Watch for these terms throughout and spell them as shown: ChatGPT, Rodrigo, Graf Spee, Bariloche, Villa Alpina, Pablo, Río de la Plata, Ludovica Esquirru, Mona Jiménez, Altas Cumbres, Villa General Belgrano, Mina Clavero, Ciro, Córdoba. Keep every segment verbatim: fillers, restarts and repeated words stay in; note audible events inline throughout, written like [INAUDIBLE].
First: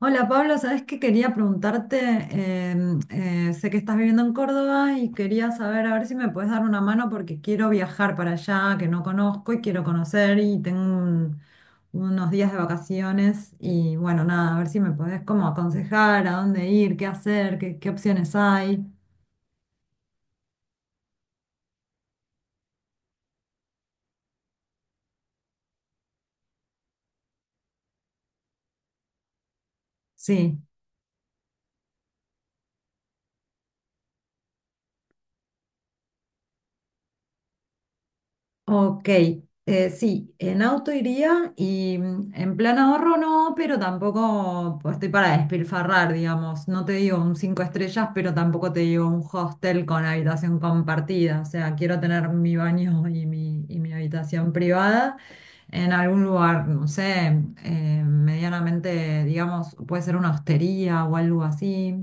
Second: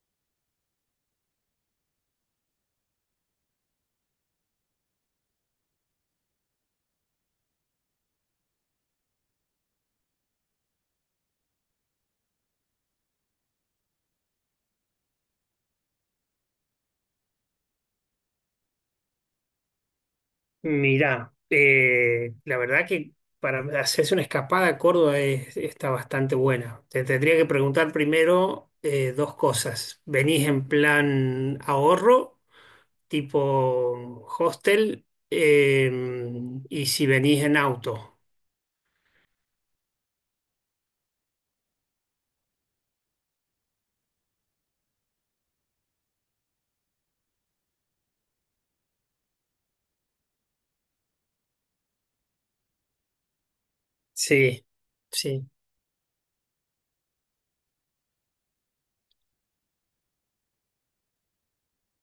Hola Pablo, sabes que quería preguntarte, em, eh, sé que estás viviendo en Córdoba y quería saber a ver si me puedes dar una mano porque quiero viajar para allá, que no conozco y quiero conocer y tengo un- unos días de vacaciones y bueno, nada, a ver si me podés como aconsejar a dónde ir, qué hacer, qué, qué opciones hay. Mirá, eh, la verdad que para hacerse una escapada a Córdoba es- está bastante buena. Te tendría que preguntar primero eh, dos cosas. ¿Venís Sí. en plan ahorro, tipo hostel? Eh, ¿y si venís en auto? Ok, eh, sí, en auto iría y mm, en plan ahorro no, pero tampoco pues, estoy para despilfarrar, digamos. No te digo un cinco estrellas, pero tampoco te digo un hostel con habitación compartida. O sea, quiero tener mi baño y mi, y mi habitación Sí, privada sí. en algún lugar, no sé, eh, medianamente, digamos, puede ser una hostería o algo así.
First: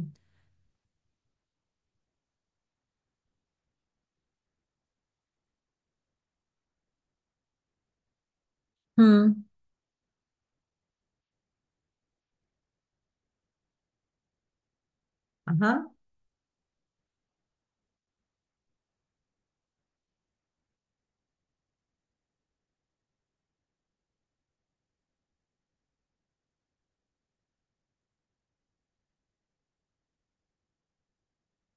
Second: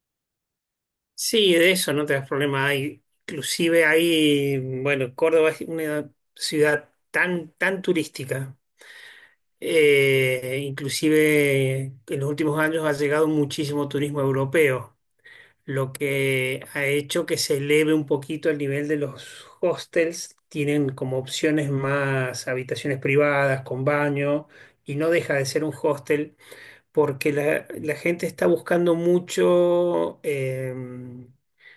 Sí, de eso no te das problema. Hay, inclusive hay, bueno, Córdoba es una ciudad tan, tan turística. Mm. Eh, inclusive en los últimos años ha llegado muchísimo turismo europeo, Ajá. lo que ha hecho que se eleve un poquito el nivel de los hostels. Tienen como opciones más habitaciones privadas con baño y no deja de ser un hostel porque la, la gente está buscando mucho em,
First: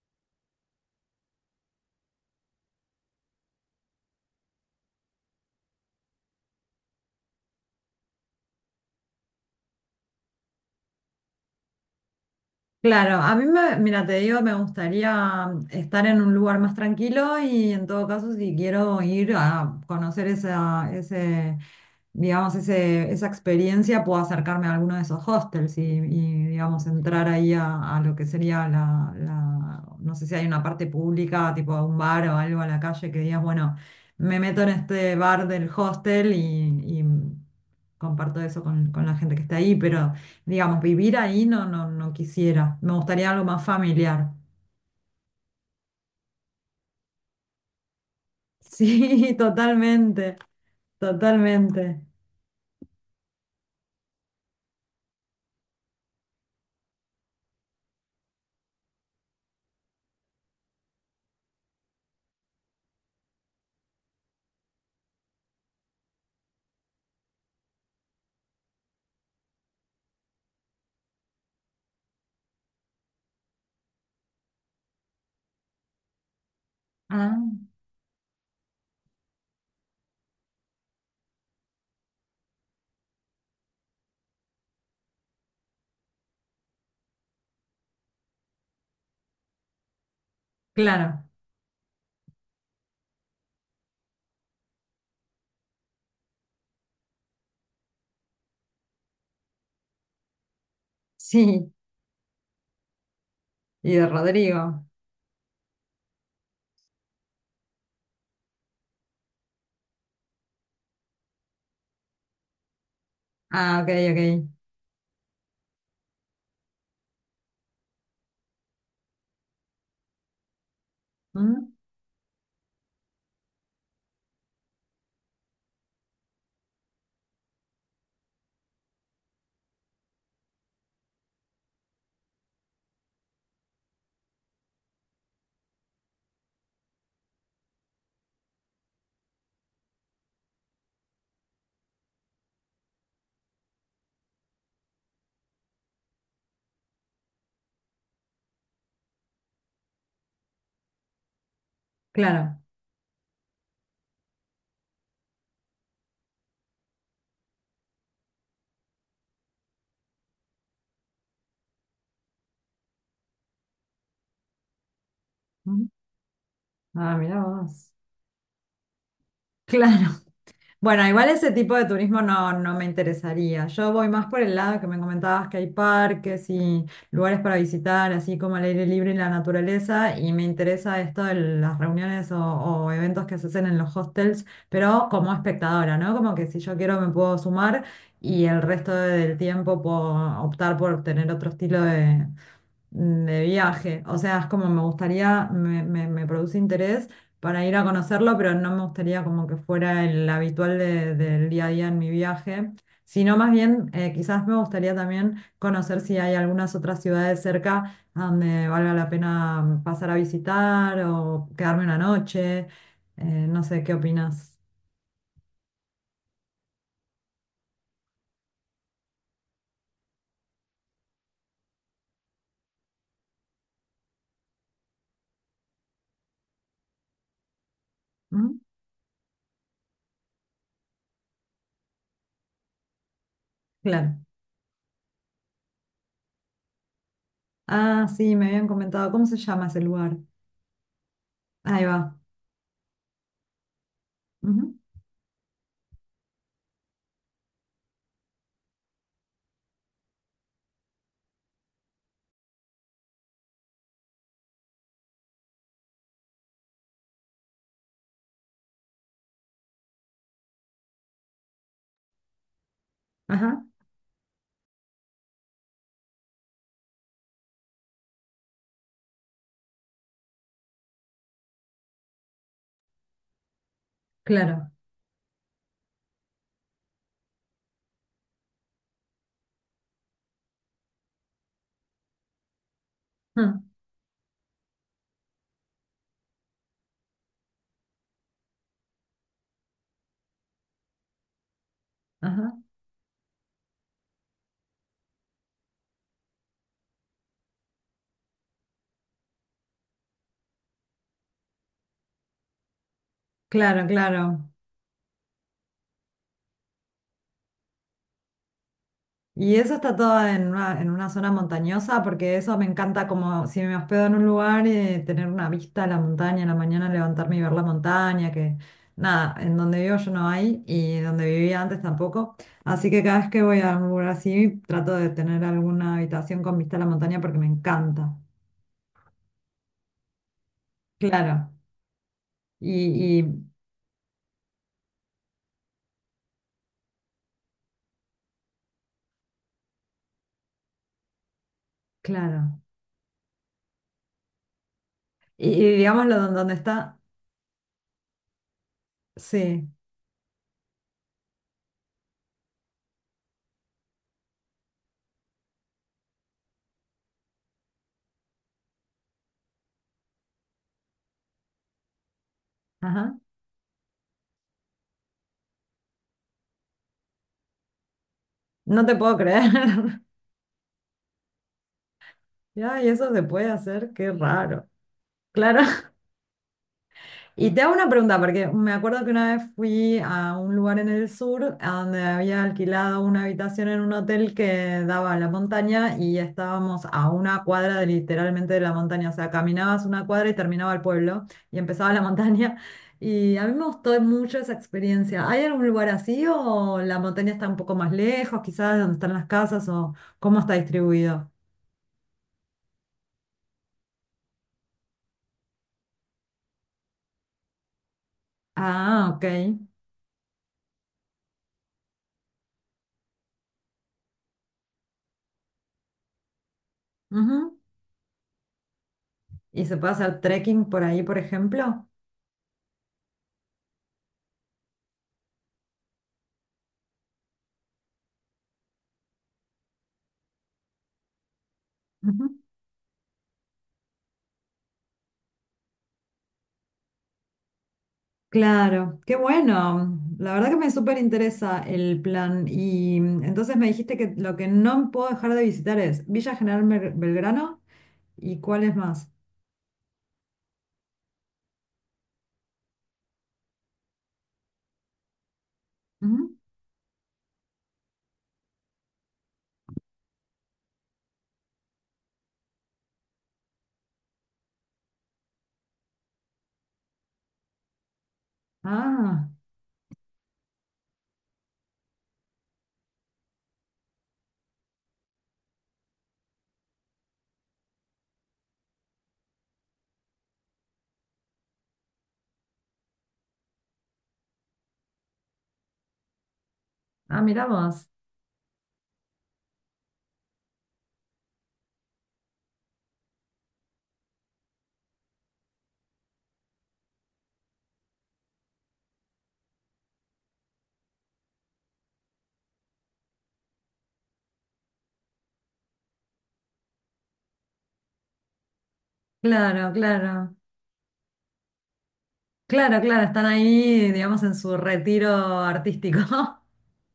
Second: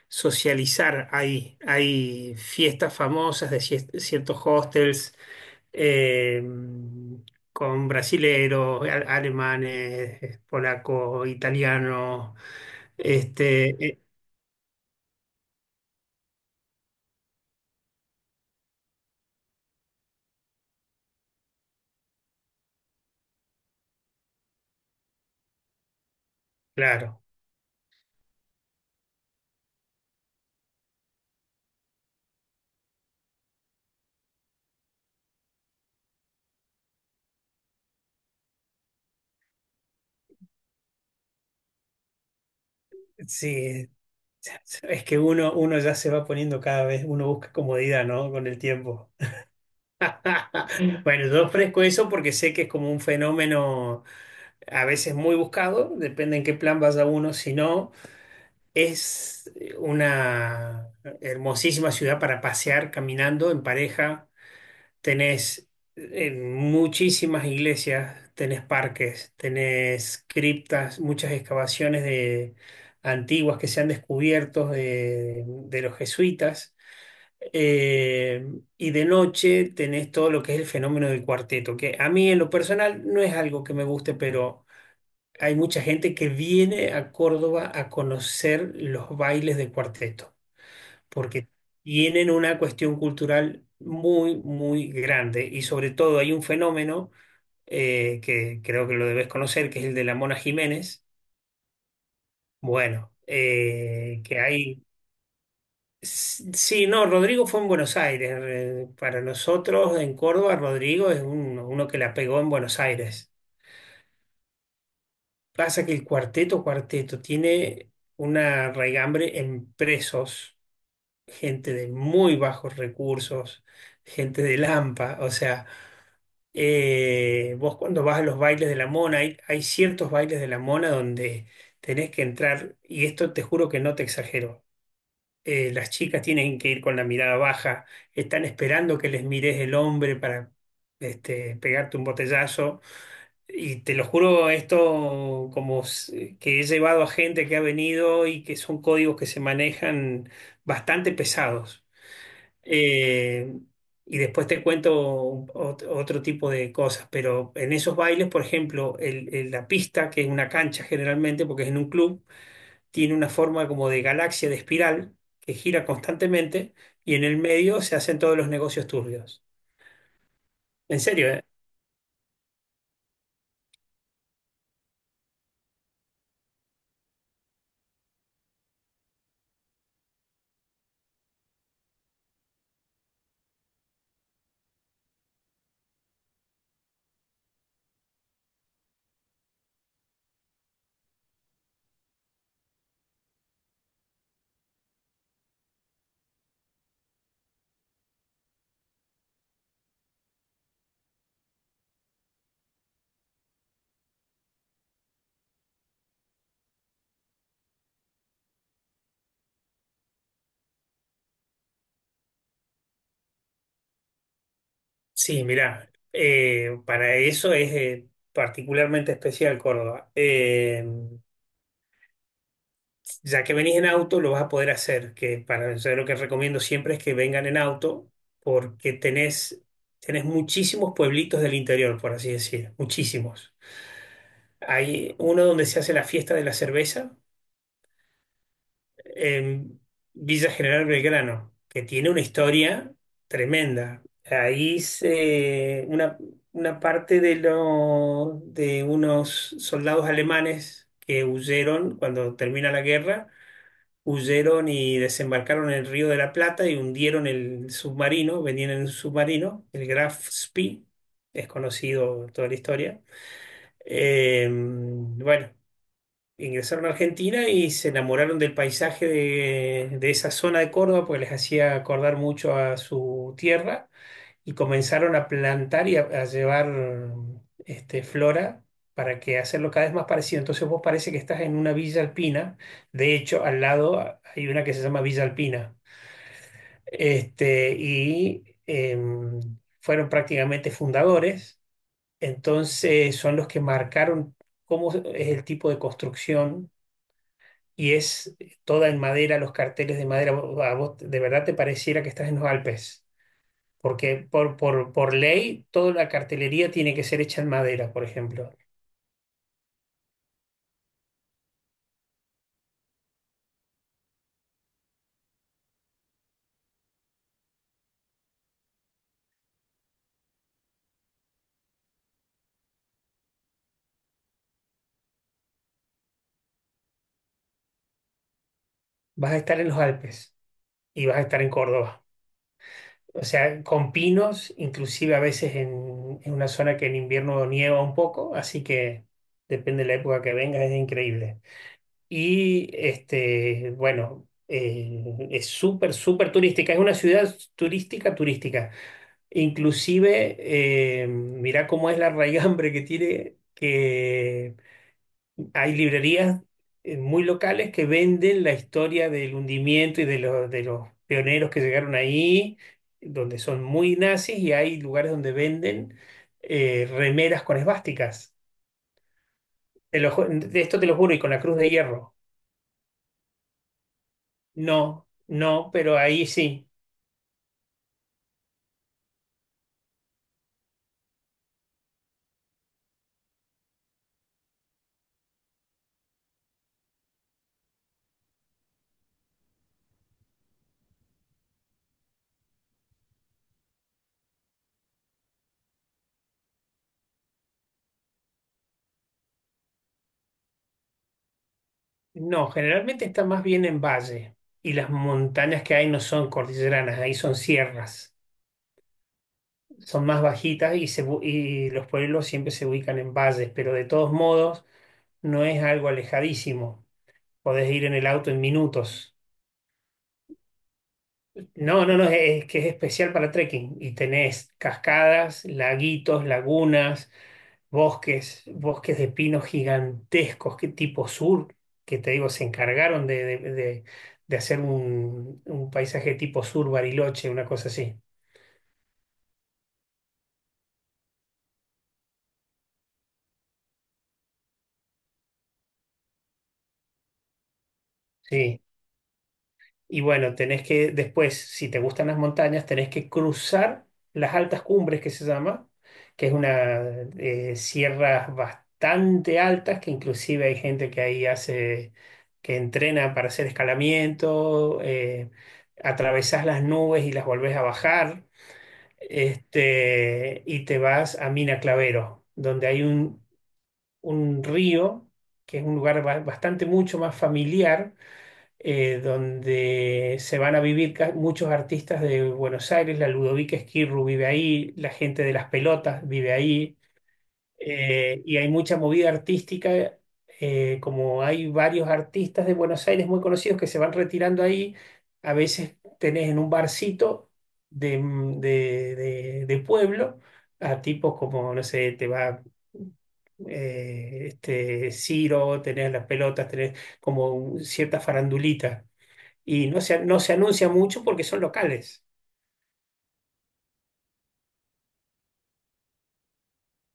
socializar ahí. Hay fiestas famosas de cier- ciertos hostels eh, con brasileros, a- alemanes, polacos, italianos. Claro, a mí me, Este, eh, mira, te digo, me gustaría um, estar en un lugar más tranquilo y en todo caso, si quiero ir a conocer esa, ese, digamos, ese, esa experiencia, puedo acercarme a alguno de esos hostels y, y, digamos, claro, entrar ahí a, a lo que sería la, la- no sé si hay una parte pública, tipo a un bar o algo a la calle que digas, bueno, me meto en este bar del hostel y, y comparto eso con, con la gente que está ahí, pero... Digamos, vivir ahí no, no, no quisiera. Me gustaría algo más sí, familiar. es que uno, uno ya se va poniendo cada vez, uno busca comodidad, ¿no? Con el tiempo. Sí, [LAUGHS] [LAUGHS] totalmente, Bueno, yo ofrezco totalmente. eso porque sé que es como un fenómeno a veces muy buscado, depende en qué plan vaya uno, si no, es una hermosísima ciudad para pasear caminando en pareja. Tenés eh, muchísimas iglesias, tenés parques, tenés criptas, muchas excavaciones de antiguas que se han descubierto de, de los jesuitas. Ah, Eh, y de noche tenés todo lo que es el fenómeno del cuarteto, que a mí en lo personal no es algo que me guste, pero hay mucha gente que viene a Córdoba a conocer los bailes de cuarteto claro, porque tienen una cuestión cultural muy, muy grande y sobre todo hay un fenómeno eh, que creo que lo debes conocer, que es el de la Mona Jiménez. sí. Bueno, Y de eh, que Rodrigo. hay... s- Sí, no, Rodrigo fue en Buenos Aires. eh, Para nosotros en Córdoba, Rodrigo es uno, uno que la pegó en Buenos Aires. Ah, ok, ok. Pasa que el cuarteto, cuarteto, tiene una raigambre en presos, Mm. gente de muy bajos recursos, gente de Lampa, o sea, Eh, vos cuando vas a los bailes de la mona, hay, hay ciertos bailes de la mona donde tenés que entrar, y esto te juro que no te exagero. Eh, las chicas tienen que ir con la mirada baja, están esperando que les mires el hombre para este, pegarte un botellazo. Y te lo juro, esto como s- que he llevado a gente que ha venido y que son códigos que se manejan bastante pesados. Claro. Eh, y después te cuento ot- otro tipo de cosas, pero en esos bailes, por ejemplo, el- el- la pista, que es una cancha generalmente, porque es en un club, tiene una forma como de galaxia, de espiral, que gira Mm. constantemente y Ah, en el mira medio vos. se hacen todos los negocios turbios. Claro. En Bueno, igual serio, ¿eh? ese tipo de turismo no, no me interesaría. Yo voy más por el lado que me comentabas que hay parques y lugares para visitar, así como el aire libre y la naturaleza, y me interesa esto de las reuniones o, o eventos que se hacen en los hostels, pero como espectadora, ¿no? Como que si yo quiero me puedo sumar y el resto del tiempo puedo optar por tener otro estilo de de viaje. O sea, es como me gustaría, me, me- me produce interés para ir a conocerlo, pero no me gustaría como que fuera el habitual de- del día a día en mi viaje, sino más bien eh, quizás me gustaría también conocer si hay algunas otras ciudades cerca a donde valga la pena pasar a visitar o quedarme una noche. Eh, no sé, ¿qué opinas? Sí, mirá, eh, para eso es eh, particularmente especial Córdoba. Eh, Ya que venís en auto, lo vas a poder hacer, que para eso lo que recomiendo siempre es que vengan en auto, ¿Mm? porque tenés, tenés muchísimos pueblitos del interior, por así decir, muchísimos. Claro. Hay uno donde se hace la fiesta de la cerveza Ah, sí, me habían comentado. ¿Cómo se llama ese en lugar? Villa General Belgrano, que Ahí va. tiene una historia tremenda. Ujú. Ahí se, una, una parte de, lo, de unos soldados alemanes que huyeron cuando termina la guerra, huyeron y desembarcaron en el Río de la Plata y hundieron el submarino, venían en un submarino, el Graf Spee, es conocido toda la historia. Ajá, Eh, bueno, ingresaron a Argentina y se enamoraron del paisaje de, de esa zona de Córdoba, porque les hacía acordar mucho a su tierra y claro. comenzaron a plantar y a, a llevar este, flora para que hacerlo cada vez más parecido. Entonces vos parece que estás en una villa alpina. De hecho, al Mm. lado ah, hay una que se llama Villa Alpina. Este, y em, fueron prácticamente fundadores. Ajá. Entonces son los que marcaron cómo es el tipo de construcción. Y es toda en madera, los carteles de madera. Vos- A vos de verdad te pareciera que estás en los Alpes. Claro, Porque claro. por, por, por ley toda la cartelería tiene que ser hecha en madera, por ejemplo. Y eso está todo en una, en una zona montañosa, porque eso me encanta como si me hospedo en un lugar y tener una vista a la montaña, en la mañana levantarme y ver la montaña, que nada, en donde vivo yo no hay y donde vivía antes tampoco. Así que cada vez que voy a un lugar así, trato de tener alguna habitación con vista a la montaña porque me encanta. Vas a estar en los Alpes y vas a estar en Claro. Córdoba. Y, O y sea, con pinos, inclusive a veces en, en una zona que en invierno nieva un poco, así que depende de la época que vengas, es increíble. claro. Y este, bueno, eh, es Y, y súper, digámoslo súper don- donde turística, es una está, ciudad turística, turística. sí. Inclusive, eh, mirá cómo es la raigambre que tiene, que hay librerías eh, muy locales que venden la historia del hundimiento y de, lo- de los pioneros que llegaron ahí, Ajá. donde son muy nazis, y hay lugares donde venden eh, remeras con esvásticas. No te puedo creer. Te [LAUGHS] lo ju- de esto te lo juro, y con la cruz de hierro. Ya, y eso se puede hacer, qué raro. No, Claro. no, pero [LAUGHS] ahí sí. Y te hago una pregunta, porque me acuerdo que una vez fui a un lugar en el sur a donde había alquilado una habitación en un hotel que daba a la montaña y estábamos a una cuadra de, literalmente de la montaña. O sea, caminabas una cuadra y terminaba el pueblo y empezaba la montaña. Y a mí me gustó mucho esa experiencia. ¿Hay algún lugar así o la montaña está un poco más lejos, quizás de donde están las casas o cómo está distribuido? No, generalmente está más bien en valle. Y las montañas que hay no son cordilleranas, ahí son sierras. Ah, ok. Son más bajitas y, se bu- y los pueblos siempre se ubican en valles, pero de todos modos no es algo alejadísimo. Ujú. Podés ir en el auto en minutos. ¿Y se puede hacer trekking por ahí, por No, ejemplo? no, no, es, que es especial para trekking y tenés cascadas, laguitos, lagunas, bosques, bosques de pinos gigantescos, que tipo sur, que te Ujú. digo, se encargaron de, de- de- de hacer un, un paisaje tipo sur Bariloche, una cosa así. Claro, qué bueno. La verdad que me súper interesa el plan. Y mm, entonces me dijiste que lo que no puedo dejar de visitar es Villa General Bel- Belgrano y Sí. cuál es más. Y bueno, tenés que después, si te gustan las montañas, tenés que cruzar las altas cumbres que se llama, que es Ujú. una eh, sierras bastante altas, que inclusive hay gente que ahí hace, que entrena para hacer escalamiento, eh, atravesás las nubes y las volvés a bajar, Ah, este, y te vas a Mina Clavero, donde hay un, un río, que es un lugar ba- bastante mucho más familiar, eh, donde se van a vivir ca- muchos artistas de Buenos Aires, la Ludovica Esquirru vive ahí, la gente de las pelotas vive ahí, ah, mirá vos. eh, y hay mucha movida artística, eh, como hay varios artistas de Buenos Aires muy conocidos que se van retirando ahí, a veces tenés en un barcito de, de- de- de pueblo a tipos como, no sé, te va... eh, este Ciro, tenés las pelotas, tenés como un- cierta farandulita. Y Claro, no se, no se claro. anuncia mucho porque son locales. Claro, claro, están ahí, digamos, en su retiro artístico. [LAUGHS]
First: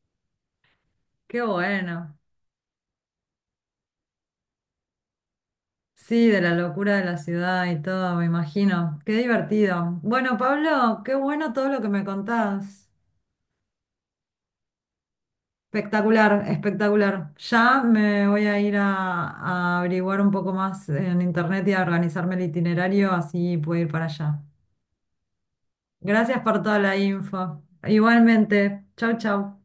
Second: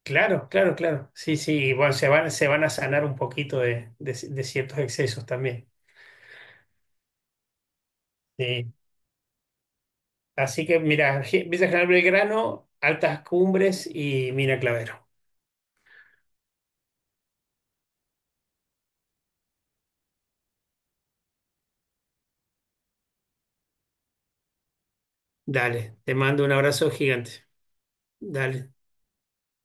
Claro, claro, claro. Sí, Qué sí, y bueno, se bueno. van, se van a sanar un poquito de, de- de ciertos excesos también. Sí, de la locura de la ciudad y todo, me Sí. imagino. Qué divertido. Bueno, Así que Pablo, qué mira, Ge- bueno Villa todo lo General que me Belgrano, contás. Altas Cumbres y Mina Clavero. Espectacular, espectacular. Ya me voy a ir a, a averiguar un poco más en internet y a organizarme el itinerario, así puedo ir para allá. Dale, te Gracias mando un por toda abrazo la gigante. info. Dale. Igualmente, chau, chau.